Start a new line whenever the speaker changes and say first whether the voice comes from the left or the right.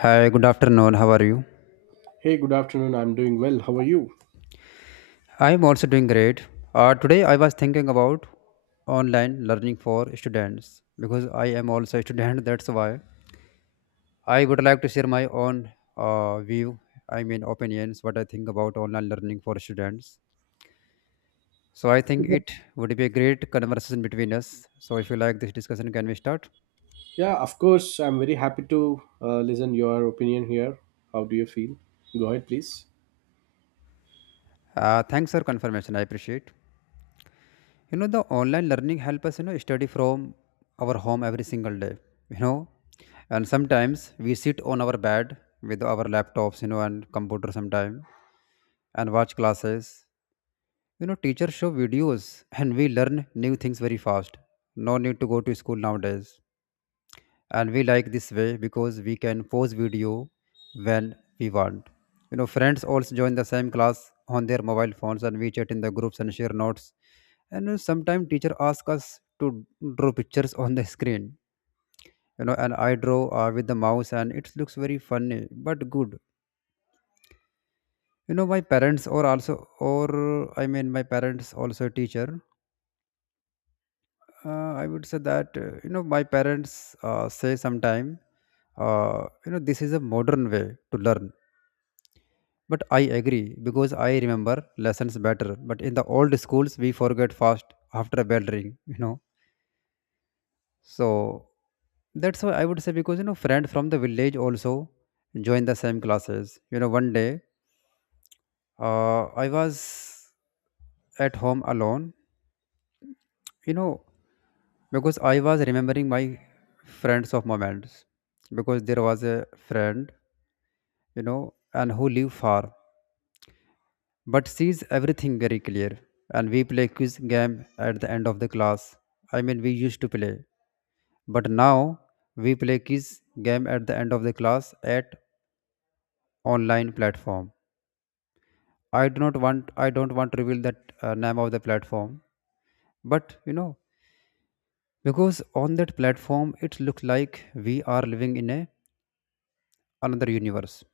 left: Hi, good afternoon. How are you?
right: Hey, good afternoon. I'm doing well. How are you?
left: I'm also doing great. Today I was thinking about online learning for students because I am also a student. That's why I would like to share my own view. I mean opinions. What I think about online learning for students. So I think it would be a great conversation between us. So if you like this discussion, can we start?
right: Yeah, of course. I'm very happy to listen your opinion here. How do you feel? Go ahead, please.
left: Thanks for confirmation. I appreciate. The online learning help us, study from our home every single day. you know and sometimes we sit on our bed with our laptops, and computer sometime, and watch classes. Teachers show videos and we learn new things very fast. No need to go to school nowadays, and we like this way because we can pause video when we want. Friends also join the same class on their mobile phones, and we chat in the groups and share notes. And sometimes teacher ask us to draw pictures on the screen. And I draw with the mouse and it looks very funny, but good. My parents or also, or, I mean my parents also a teacher. I would say that, my parents say sometime, this is a modern way to learn. But I agree because I remember lessons better, but in the old schools we forget fast after a bell ring. So that's why I would say, because friend from the village also join the same classes. You know, one day I was at home alone. You know, because I was remembering my friends of moments, because there was a friend, and who live far, but sees everything very clear. And we play quiz game at the end of the class. I mean we used to play, but now we play quiz game at the end of the class at online platform. I don't want to reveal that name of the platform, but because on that platform it looks like we are living in a another universe,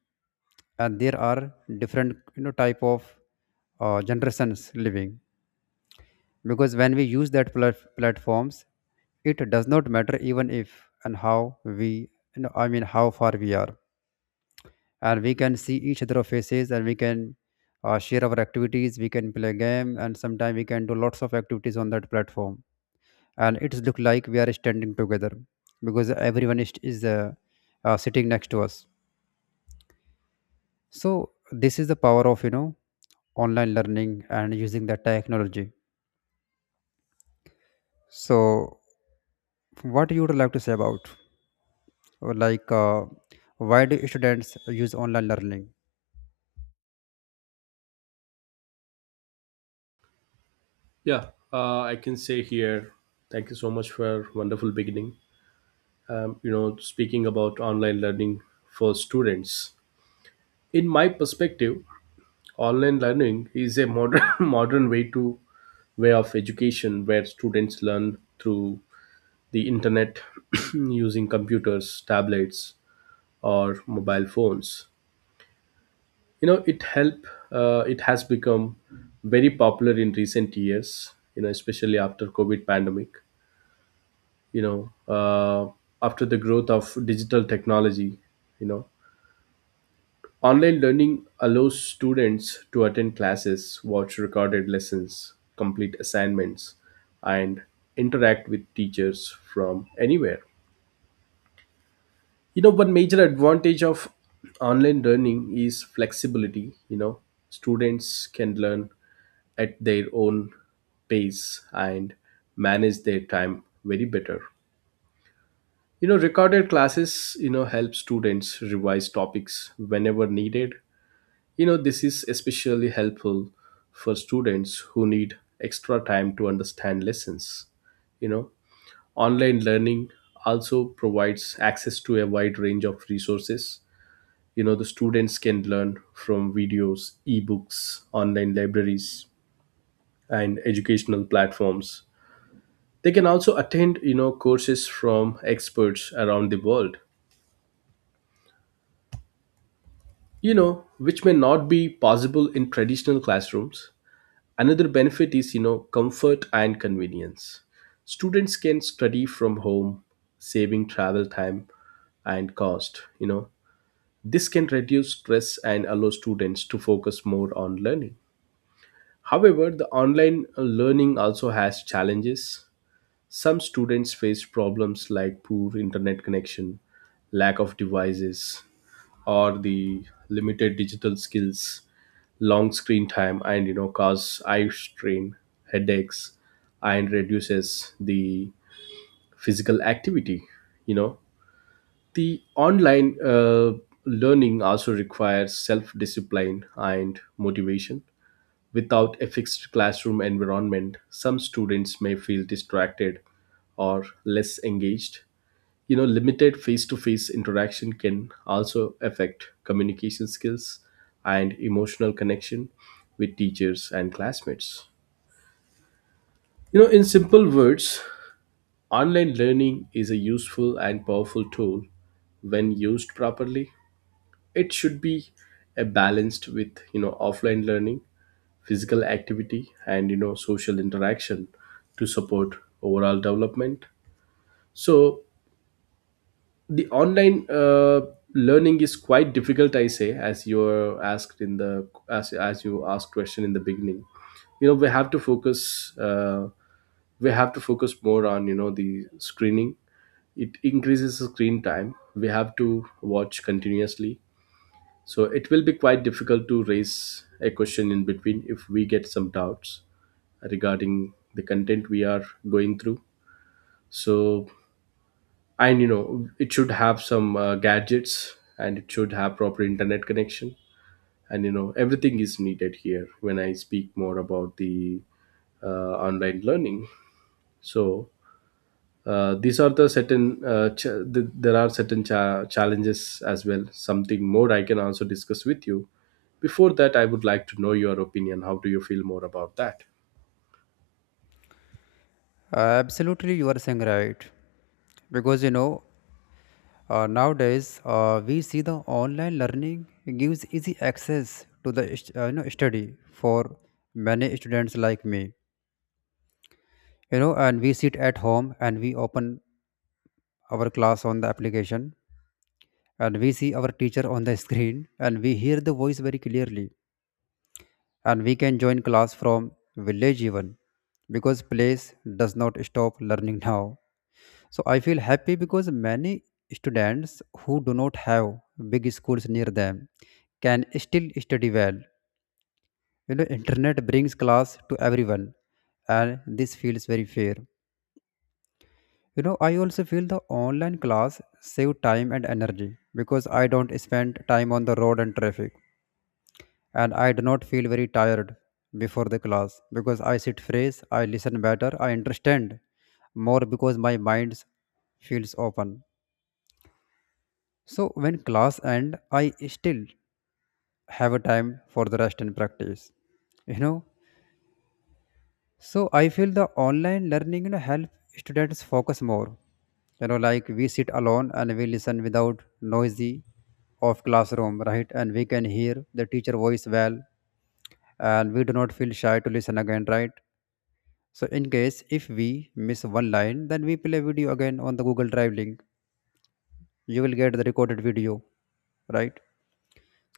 left: and there are different, type of generations living. Because when we use that platforms, it does not matter even if, and how we, I mean how far we are, and we can see each other faces, and we can share our activities. We can play game, and sometimes we can do lots of activities on that platform, and it's look like we are standing together because everyone is sitting next to us. So this is the power of, online learning and using the technology. So what you would like to say about, or like, why do students use online learning?
right: Yeah, I can say here. Thank you so much for wonderful beginning. Speaking about online learning for students. In my perspective, online learning is a modern modern way to way of education where students learn through the internet using computers, tablets, or mobile phones, it help, it has become very popular in recent years, especially after covid pandemic. you know uh, After the growth of digital technology, you know online learning allows students to attend classes, watch recorded lessons, complete assignments, and interact with teachers from anywhere. One major advantage of online learning is flexibility. you know Students can learn at their own pace and manage their time very better. Recorded classes, help students revise topics whenever needed. This is especially helpful for students who need extra time to understand lessons. you know Online learning also provides access to a wide range of resources. The students can learn from videos, ebooks, online libraries, and educational platforms. They can also attend, courses from experts around the world, you know which may not be possible in traditional classrooms. Another benefit is, comfort and convenience. Students can study from home, saving travel time and cost. This can reduce stress and allow students to focus more on learning. However, the online learning also has challenges. Some students face problems like poor internet connection, lack of devices, or the limited digital skills, long screen time, and, cause eye strain, headaches, and reduces the physical activity. You know, the online learning also requires self discipline and motivation. Without a fixed classroom environment, some students may feel distracted or less engaged. Limited face to face interaction can also affect communication skills and emotional connection with teachers and classmates. In simple words, online learning is a useful and powerful tool when used properly. It should be a balanced with, offline learning, physical activity, and social interaction to support overall development. So the online learning is quite difficult, I say, as you are asked in the as you asked question in the beginning. We have to focus, we have to focus more on, the screening. It increases the screen time. We have to watch continuously, so it will be quite difficult to raise a question in between if we get some doubts regarding the content we are going through. So, and it should have some gadgets, and it should have proper internet connection. And everything is needed here when I speak more about the uh, online learning. So, these are the certain there are certain challenges as well. Something more I can also discuss with you. Before that, I would like to know your opinion. How do you feel more about that?
left: Absolutely, you are saying right, because you know. Nowadays, we see the online learning gives easy access to the study for many students like me. You know, and we sit at home, and we open our class on the application, and we see our teacher on the screen, and we hear the voice very clearly, and we can join class from village even, because place does not stop learning now. So I feel happy because many students who do not have big schools near them can still study well. You know, internet brings class to everyone, and this feels very fair. You know, I also feel the online class save time and energy because I don't spend time on the road and traffic, and I do not feel very tired before the class because I sit fresh, I listen better, I understand more because my mind feels open. So when class end, I still have a time for the rest and practice. You know, so I feel the online learning, help students focus more. You know, like we sit alone and we listen without noisy of classroom, right? And we can hear the teacher voice well, and we do not feel shy to listen again, right? So in case if we miss one line, then we play video again on the Google Drive link. You will get the recorded video, right?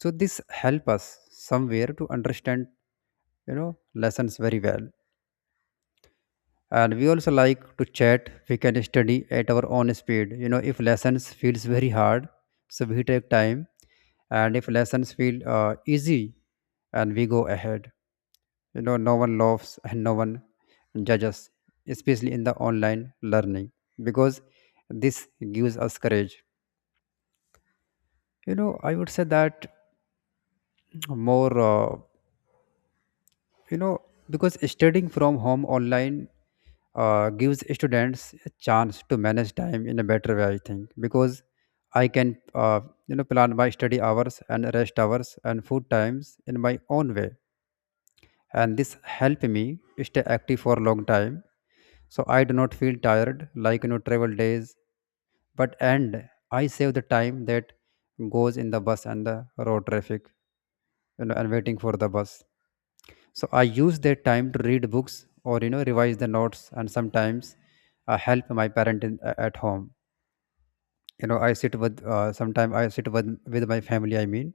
left: So this help us somewhere to understand, lessons very well. And we also like to chat. We can study at our own speed. If lessons feels very hard, so we take time, and if lessons feel easy, and we go ahead. No one laughs and no one judges, especially in the online learning, because this gives us courage. I would say that, more you know, because studying from home online gives students a chance to manage time in a better way, I think, because I can, plan my study hours and rest hours and food times in my own way. And this help me stay active for a long time. So I do not feel tired like, you know, travel days, but and I save the time that goes in the bus and the road traffic, you know, and waiting for the bus. So I use that time to read books, or revise the notes, and sometimes I help my parent in, at home. I sit with with my family, I mean.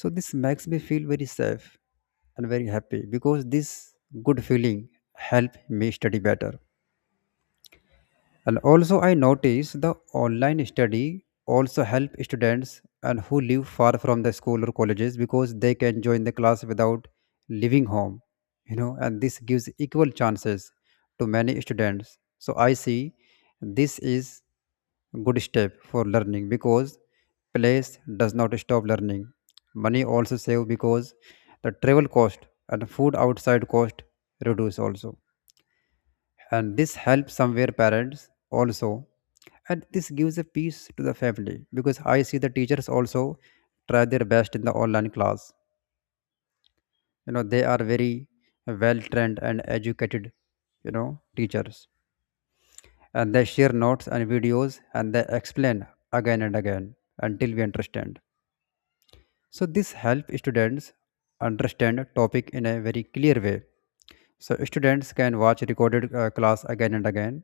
left: So this makes me feel very safe and very happy, because this good feeling help me study better. And also I notice the online study also help students and who live far from the school or colleges, because they can join the class without leaving home, you know, and this gives equal chances to many students. So I see this is good step for learning, because place does not stop learning. Money also save, because the travel cost and food outside cost reduce also, and this helps somewhere parents also, and this gives a peace to the family. Because I see the teachers also try their best in the online class. They are very well trained and educated, teachers, and they share notes and videos, and they explain again and again until we understand. So this help students understand a topic in a very clear way. So students can watch recorded class again and again,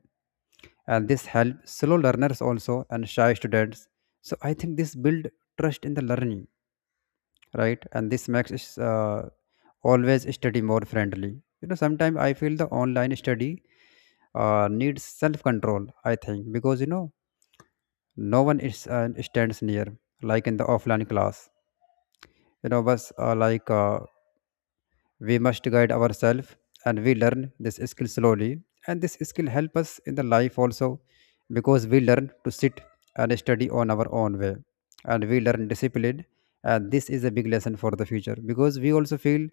left: and this helps slow learners also and shy students. So I think this build trust in the learning, right? And this makes us, always study more friendly. Sometimes I feel the online study needs self control, I think, because no one is stands near, like in the offline class. Was we must guide ourselves, and we learn this skill slowly, and this skill help us in the life also, because we learn to sit and study on our own way, and we learn discipline. And this is a big lesson for the future, because we also feel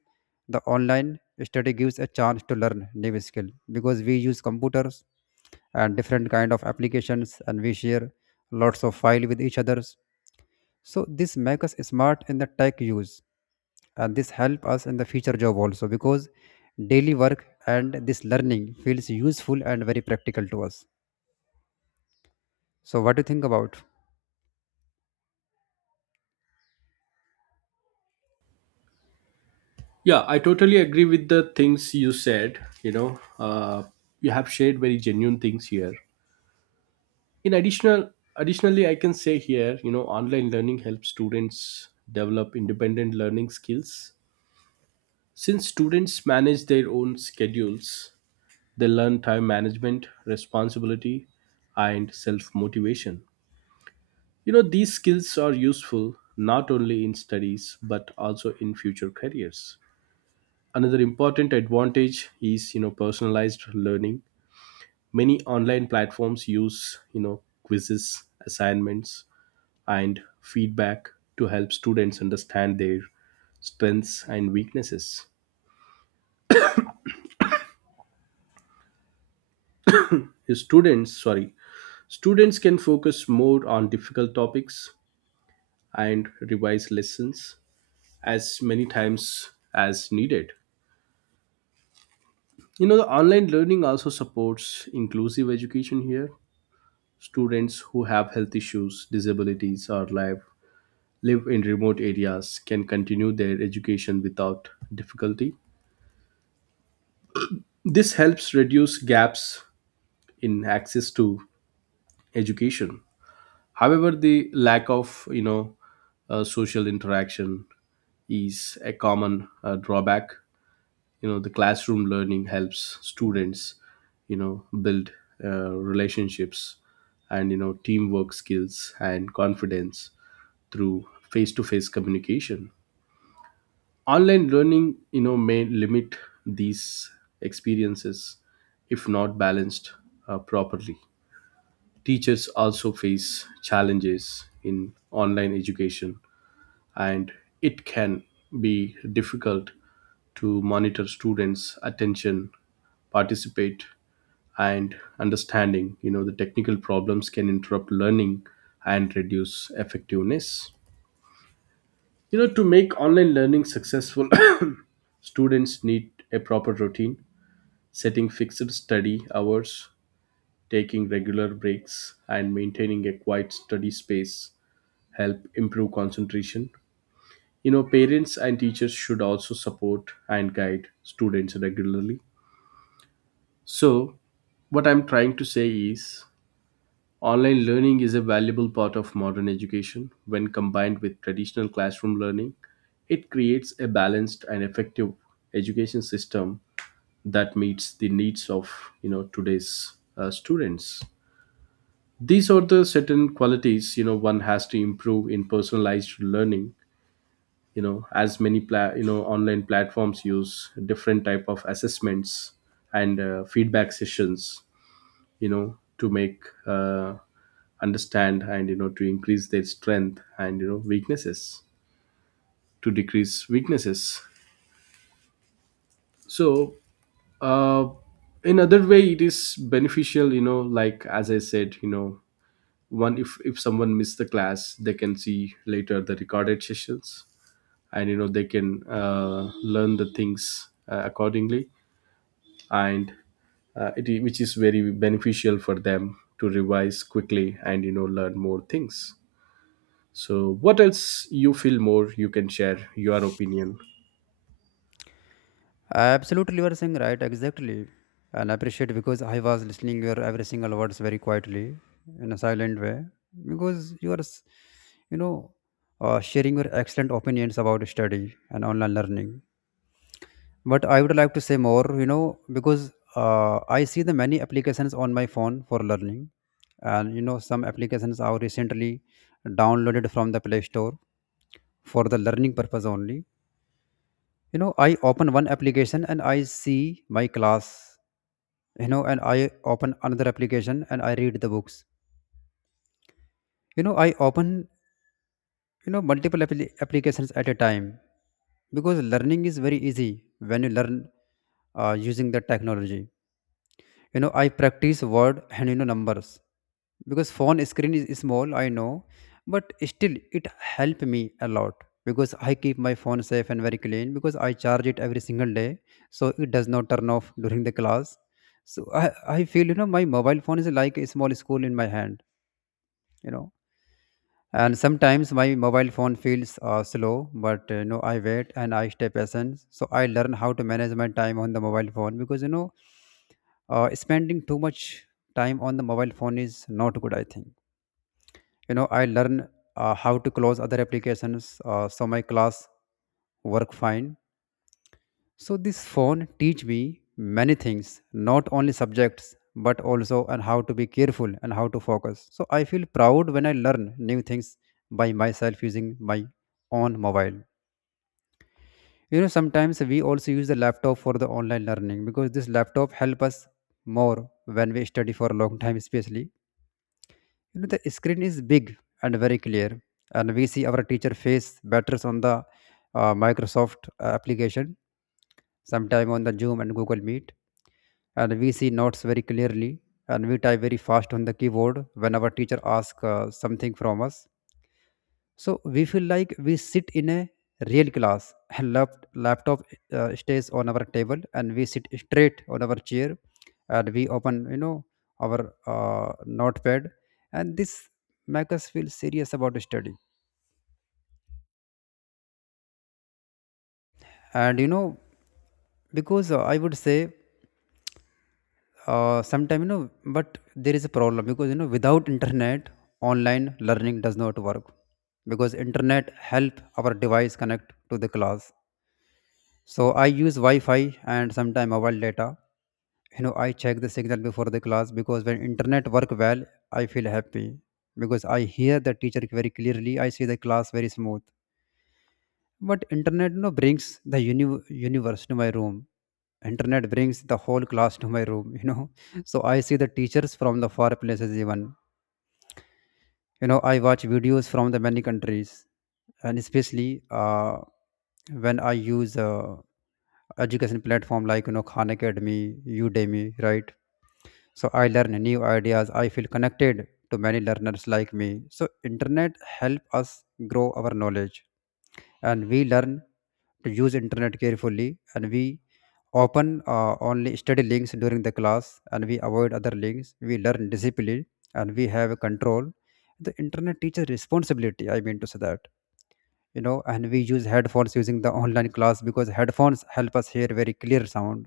left: the online study gives a chance to learn new skill, because we use computers and different kind of applications, and we share lots of file with each others. So this make us smart in the tech use, and this help us in the future job also, because daily work and this learning feels useful and very practical to us. So what do you think about?
right: Yeah, I totally agree with the things you said. You know, you have shared very genuine things here. In additional, additionally, I can say here, you know, online learning helps students develop independent learning skills. Since students manage their own schedules, they learn time management, responsibility, and self motivation. You know, these skills are useful not only in studies but also in future careers. Another important advantage is, you know, personalized learning. Many online platforms use, you know, quizzes, assignments, and feedback to help students understand their strengths and weaknesses. Students, sorry, students can focus more on difficult topics and revise lessons as many times as needed. You know, the online learning also supports inclusive education here. Students who have health issues, disabilities, or live in remote areas can continue their education without difficulty. This helps reduce gaps in access to education. However, the lack of, social interaction is a common drawback. The classroom learning helps students, build relationships and, teamwork skills and confidence through face-to-face communication. Online learning, may limit these experiences if not balanced properly. Teachers also face challenges in online education, and it can be difficult to monitor students attention, participate, and understanding. The technical problems can interrupt learning and reduce effectiveness. To make online learning successful, students need a proper routine. Setting fixed study hours, taking regular breaks, and maintaining a quiet study space help improve concentration. You know, parents and teachers should also support and guide students regularly. So, what I'm trying to say is, online learning is a valuable part of modern education. When combined with traditional classroom learning, it creates a balanced and effective education system that meets the needs of, you know, today's students. These are the certain qualities, you know, one has to improve in personalized learning. You know, online platforms use different type of assessments and feedback sessions, to make understand, and to increase their strength and, weaknesses, to decrease weaknesses. So, uh, in other way it is beneficial, you know, like as I said, you know, one, if someone missed the class, they can see later the recorded sessions. And you know, they can learn the things accordingly. And it, which is very beneficial for them to revise quickly and, you know, learn more things. So what else you feel more, you can share your opinion.
left: Absolutely, you are saying right, exactly, and I appreciate because I was listening your every single words very quietly in a silent way because you are, s- you know, sharing your excellent opinions about study and online learning. But I would like to say more, you know, because I see the many applications on my phone for learning. And you know some applications are recently downloaded from the play store for the learning purpose only. You know, I open one application and I see my class. You know, and I open another application and I read the books. You know, I open, you know, multiple applications at a time because learning is very easy when you learn using the technology. You know, I practice word and, you know, numbers. Because phone screen is small, I know, but still it helped me a lot because I keep my phone safe and very clean because I charge it every single day, so it does not turn off during the class. so i, I feel, you know, my mobile phone is like a small school in my hand, you know. And sometimes my mobile phone feels slow, but you know, I wait and I stay patient, so I learn how to manage my time on the mobile phone. Because, you know, spending too much time on the mobile phone is not good, I think. You know, I learn how to close other applications, so my class work fine. So this phone teach me many things, not only subjects, but also and how to be careful and how to focus. So I feel proud when I learn new things by myself using my own mobile. You know, sometimes we also use the laptop for the online learning because this laptop help us more when we study for a long time especially. You know, the screen is big and very clear, and we see our teacher face batters on the Microsoft application, sometime on the Zoom and Google Meet, and we see notes very clearly, and we type very fast on the keyboard when our teacher asks something from us. So we feel like we sit in a real class, and laptop stays on our table, and we sit straight on our chair, and we open, you know, our notepad, and this make us feel serious about study. And, you know, because I would say sometime, you know, but there is a problem because, you know, without internet, online learning does not work because internet help our device connect to the class. So I use Wi-Fi and sometime mobile data. You know, I check the signal before the class because when internet work well, I feel happy because I hear the teacher very clearly. I see the class very smooth. But internet, you know, brings the universe to my room. Internet brings the whole class to my room. You know, so I see the teachers from the far places even. You know, I watch videos from the many countries, and especially uh, when I use education platform like, you know, Khan Academy, Udemy, right? So I learn new ideas, I feel connected to many learners like me. So internet help us grow our knowledge, and we learn to use internet carefully, and we open only study links during the class, and we avoid other links. We learn discipline and we have control. The internet teaches responsibility, I mean to say that, you know. And we use headphones using the online class because headphones help us hear very clear sound,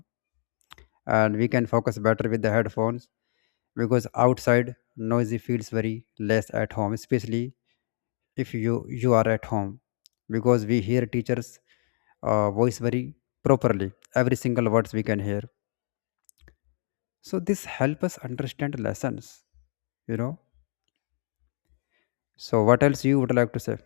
left: and we can focus better with the headphones because outside noisy feels very less at home especially if you are at home, because we hear teachers voice very properly. Every single words we can hear. So this help us understand lessons, you know. So what else you would like to say?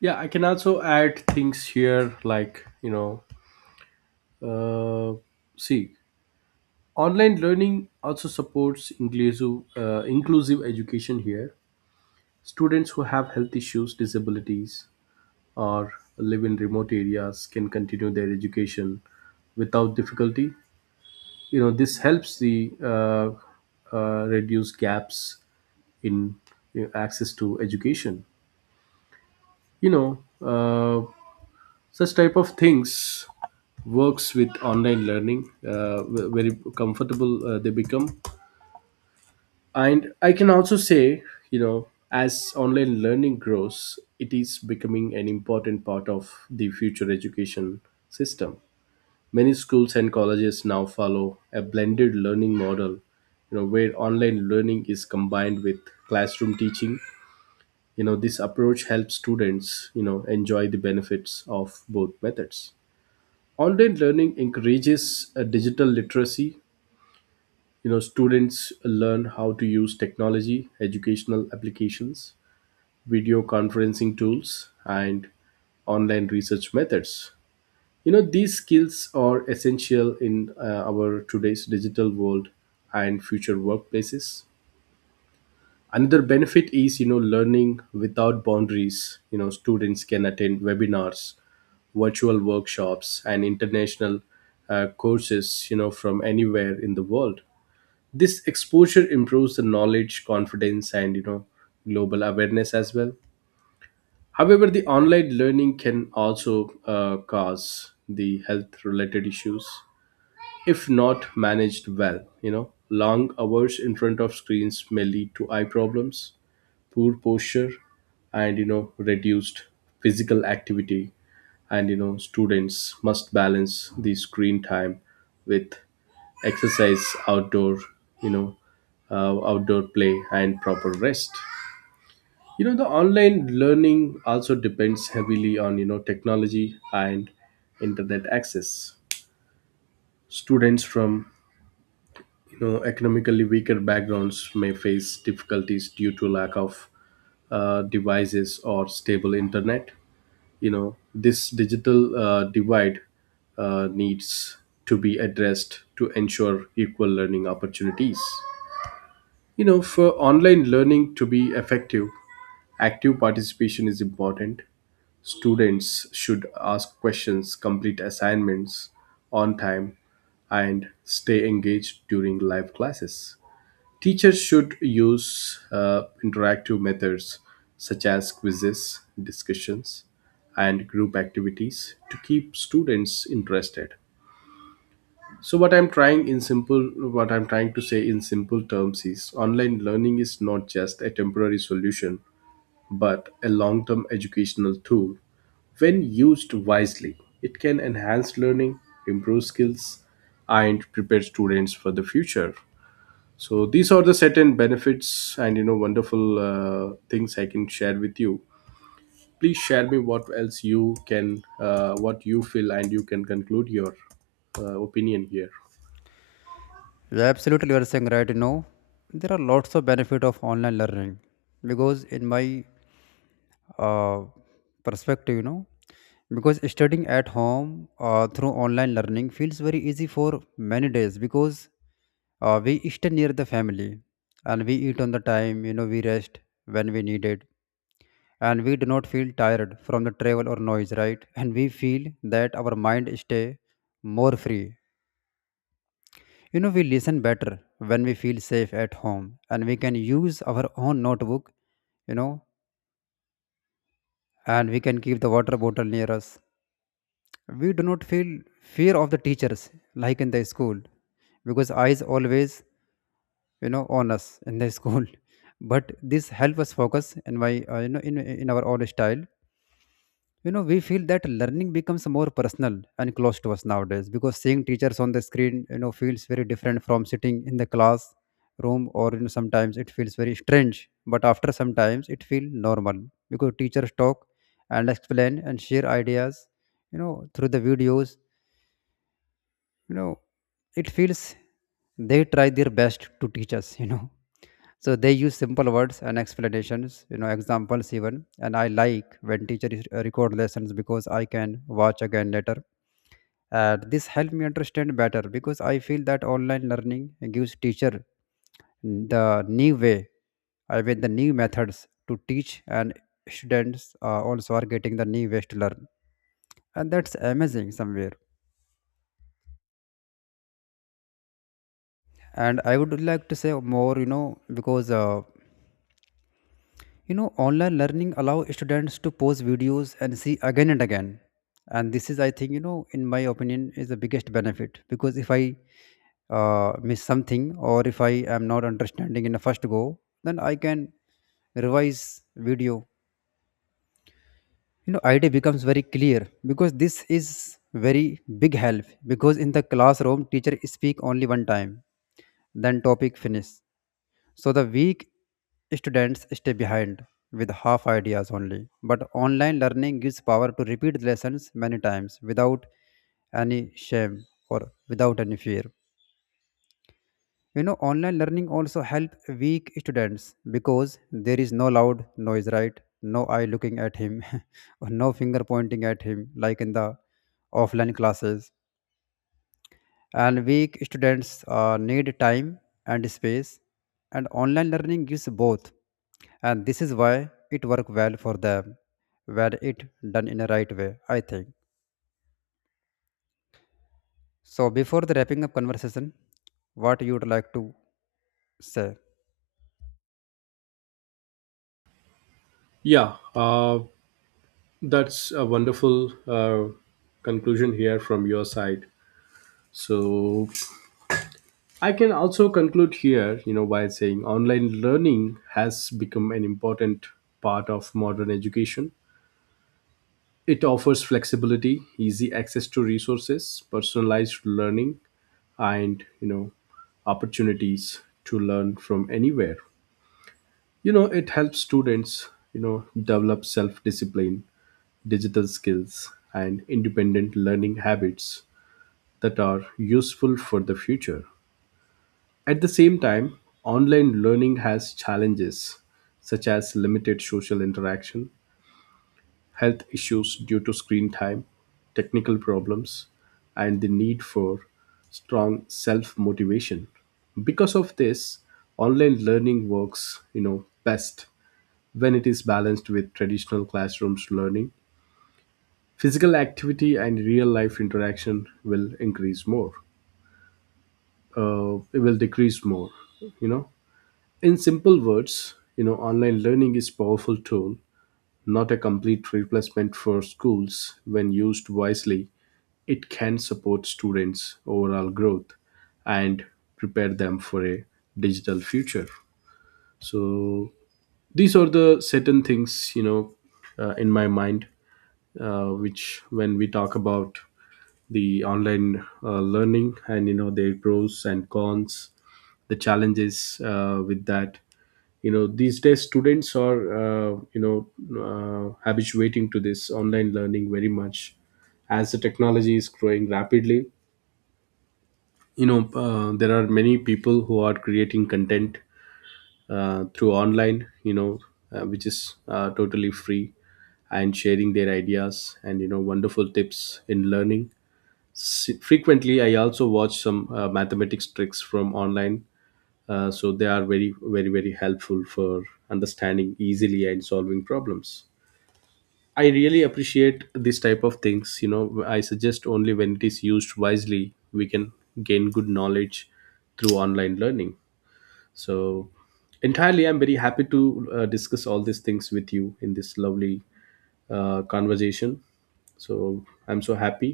right: Yeah, I can also add things here, like, you know, uh, see, online learning also supports inclusive education here. Students who have health issues, disabilities, or live in remote areas can continue their education without difficulty. You know, this helps the, reduce gaps in, you know, access to education. you know uh, Such type of things works with online learning, very comfortable they become. And I can also say, you know, as online learning grows, it is becoming an important part of the future education system. Many schools and colleges now follow a blended learning model, you know, where online learning is combined with classroom teaching. You know, this approach helps students, you know, enjoy the benefits of both methods. Online learning encourages digital literacy. You know, students learn how to use technology, educational applications, video conferencing tools, and online research methods. You know, these skills are essential in, our today's digital world and future workplaces. Another benefit is, you know, learning without boundaries. You know, students can attend webinars, virtual workshops, and international courses, you know, from anywhere in the world. This exposure improves the knowledge, confidence, and, you know, global awareness as well. However, the online learning can also cause the health related issues if not managed well. You know, long hours in front of screens may lead to eye problems, poor posture, and, you know, reduced physical activity. And you know, students must balance the screen time with exercise, outdoor, you know, outdoor play, and proper rest. You know, the online learning also depends heavily on, technology and internet access. Students from, economically weaker backgrounds may face difficulties due to lack of devices or stable internet. You know, this digital divide needs to be addressed to ensure equal learning opportunities. You know, for online learning to be effective, active participation is important. Students should ask questions, complete assignments on time, and stay engaged during live classes. Teachers should use interactive methods such as quizzes, discussions, and group activities to keep students interested. So, what I'm trying to say in simple terms is, online learning is not just a temporary solution, but a long term educational tool. When used wisely, it can enhance learning, improve skills, and prepare students for the future. So these are the certain benefits and, you know, wonderful things I can share with you. Please share me what else you can, what you feel, and you can conclude your opinion here.
left: Yeah, absolutely, you are saying right. You know, there are lots of benefit of online learning because in my uh, perspective, you know, because studying at home through online learning feels very easy for many days because we stay near the family and we eat on the time. You know, we rest when we need it, and we do not feel tired from the travel or noise, right? And we feel that our mind stay more free. You know, we listen better when we feel safe at home, and we can use our own notebook, you know, and we can keep the water bottle near us. We do not feel fear of the teachers like in the school because eyes always, you know, on us in the school. But this help us focus in my, in our own style. You know, we feel that learning becomes more personal and close to us nowadays because seeing teachers on the screen, you know, feels very different from sitting in the class room. Or you know sometimes it feels very strange, but after sometimes it feels normal because teachers talk and explain and share ideas, you know, through the videos. You know, it feels they try their best to teach us, you know. So they use simple words and explanations, you know, examples even. And I like when teachers record lessons because I can watch again later. And this helped me understand better because I feel that online learning gives teacher the new way, I mean the new methods to teach, and students also are getting the new ways to learn, and that's amazing somewhere. And I would like to say more, you know, because online learning allows students to pause videos and see again and again. And this is, I think, you know, in my opinion, is the biggest benefit because if I miss something, or if I am not understanding in the first go, then I can revise video. You know, idea becomes very clear because this is very big help. Because in the classroom, teacher speak only one time, then topic finish. So the weak students stay behind with half ideas only. But online learning gives power to repeat lessons many times without any shame or without any fear. You know, online learning also help weak students because there is no loud noise, right? No eye looking at him, or no finger pointing at him like in the offline classes. And weak students need time and space, and online learning gives both, and this is why it work well for them when it done in a right way, I think. So before the wrapping up conversation, what you would like to say?
right: Yeah, that's a wonderful conclusion here from your side. So I can also conclude here, you know, by saying online learning has become an important part of modern education. It offers flexibility, easy access to resources, personalized learning, and, opportunities to learn from anywhere. You know, it helps students, develop self-discipline, digital skills, and independent learning habits that are useful for the future. At the same time, online learning has challenges such as limited social interaction, health issues due to screen time, technical problems, and the need for strong self motivation. Because of this, online learning works, you know, best when it is balanced with traditional classrooms learning. Physical activity and real life interaction will increase more. It will decrease more. You know, in simple words, you know, online learning is powerful tool. Not a complete replacement for schools, when used wisely, it can support students' overall growth and prepare them for a digital future. So these are the certain things, you know, in my mind, which when we talk about the online learning and, you know, their pros and cons, the challenges with that, you know, these days students are, habituating to this online learning very much as the technology is growing rapidly. You know, there are many people who are creating content through online, you know, which is, totally free, and sharing their ideas and, you know, wonderful tips in learning. Frequently I also watch some mathematics tricks from online, so they are very, very, very helpful for understanding easily and solving problems. I really appreciate this type of things. You know, I suggest, only when it is used wisely we can gain good knowledge through online learning. So entirely I'm very happy to discuss all these things with you in this lovely conversation. So I'm so happy.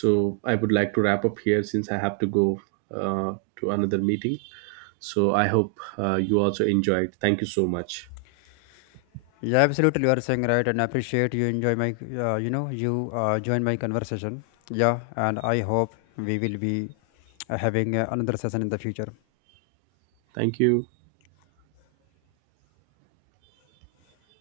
right: So I would like to wrap up here since I have to go to another meeting. So I hope you also enjoyed. Thank you so much.
left: Yeah, absolutely, you are saying right, and I appreciate you enjoy my, you join my conversation. Yeah, and I hope we will be having another session in the future.
right: Thank you.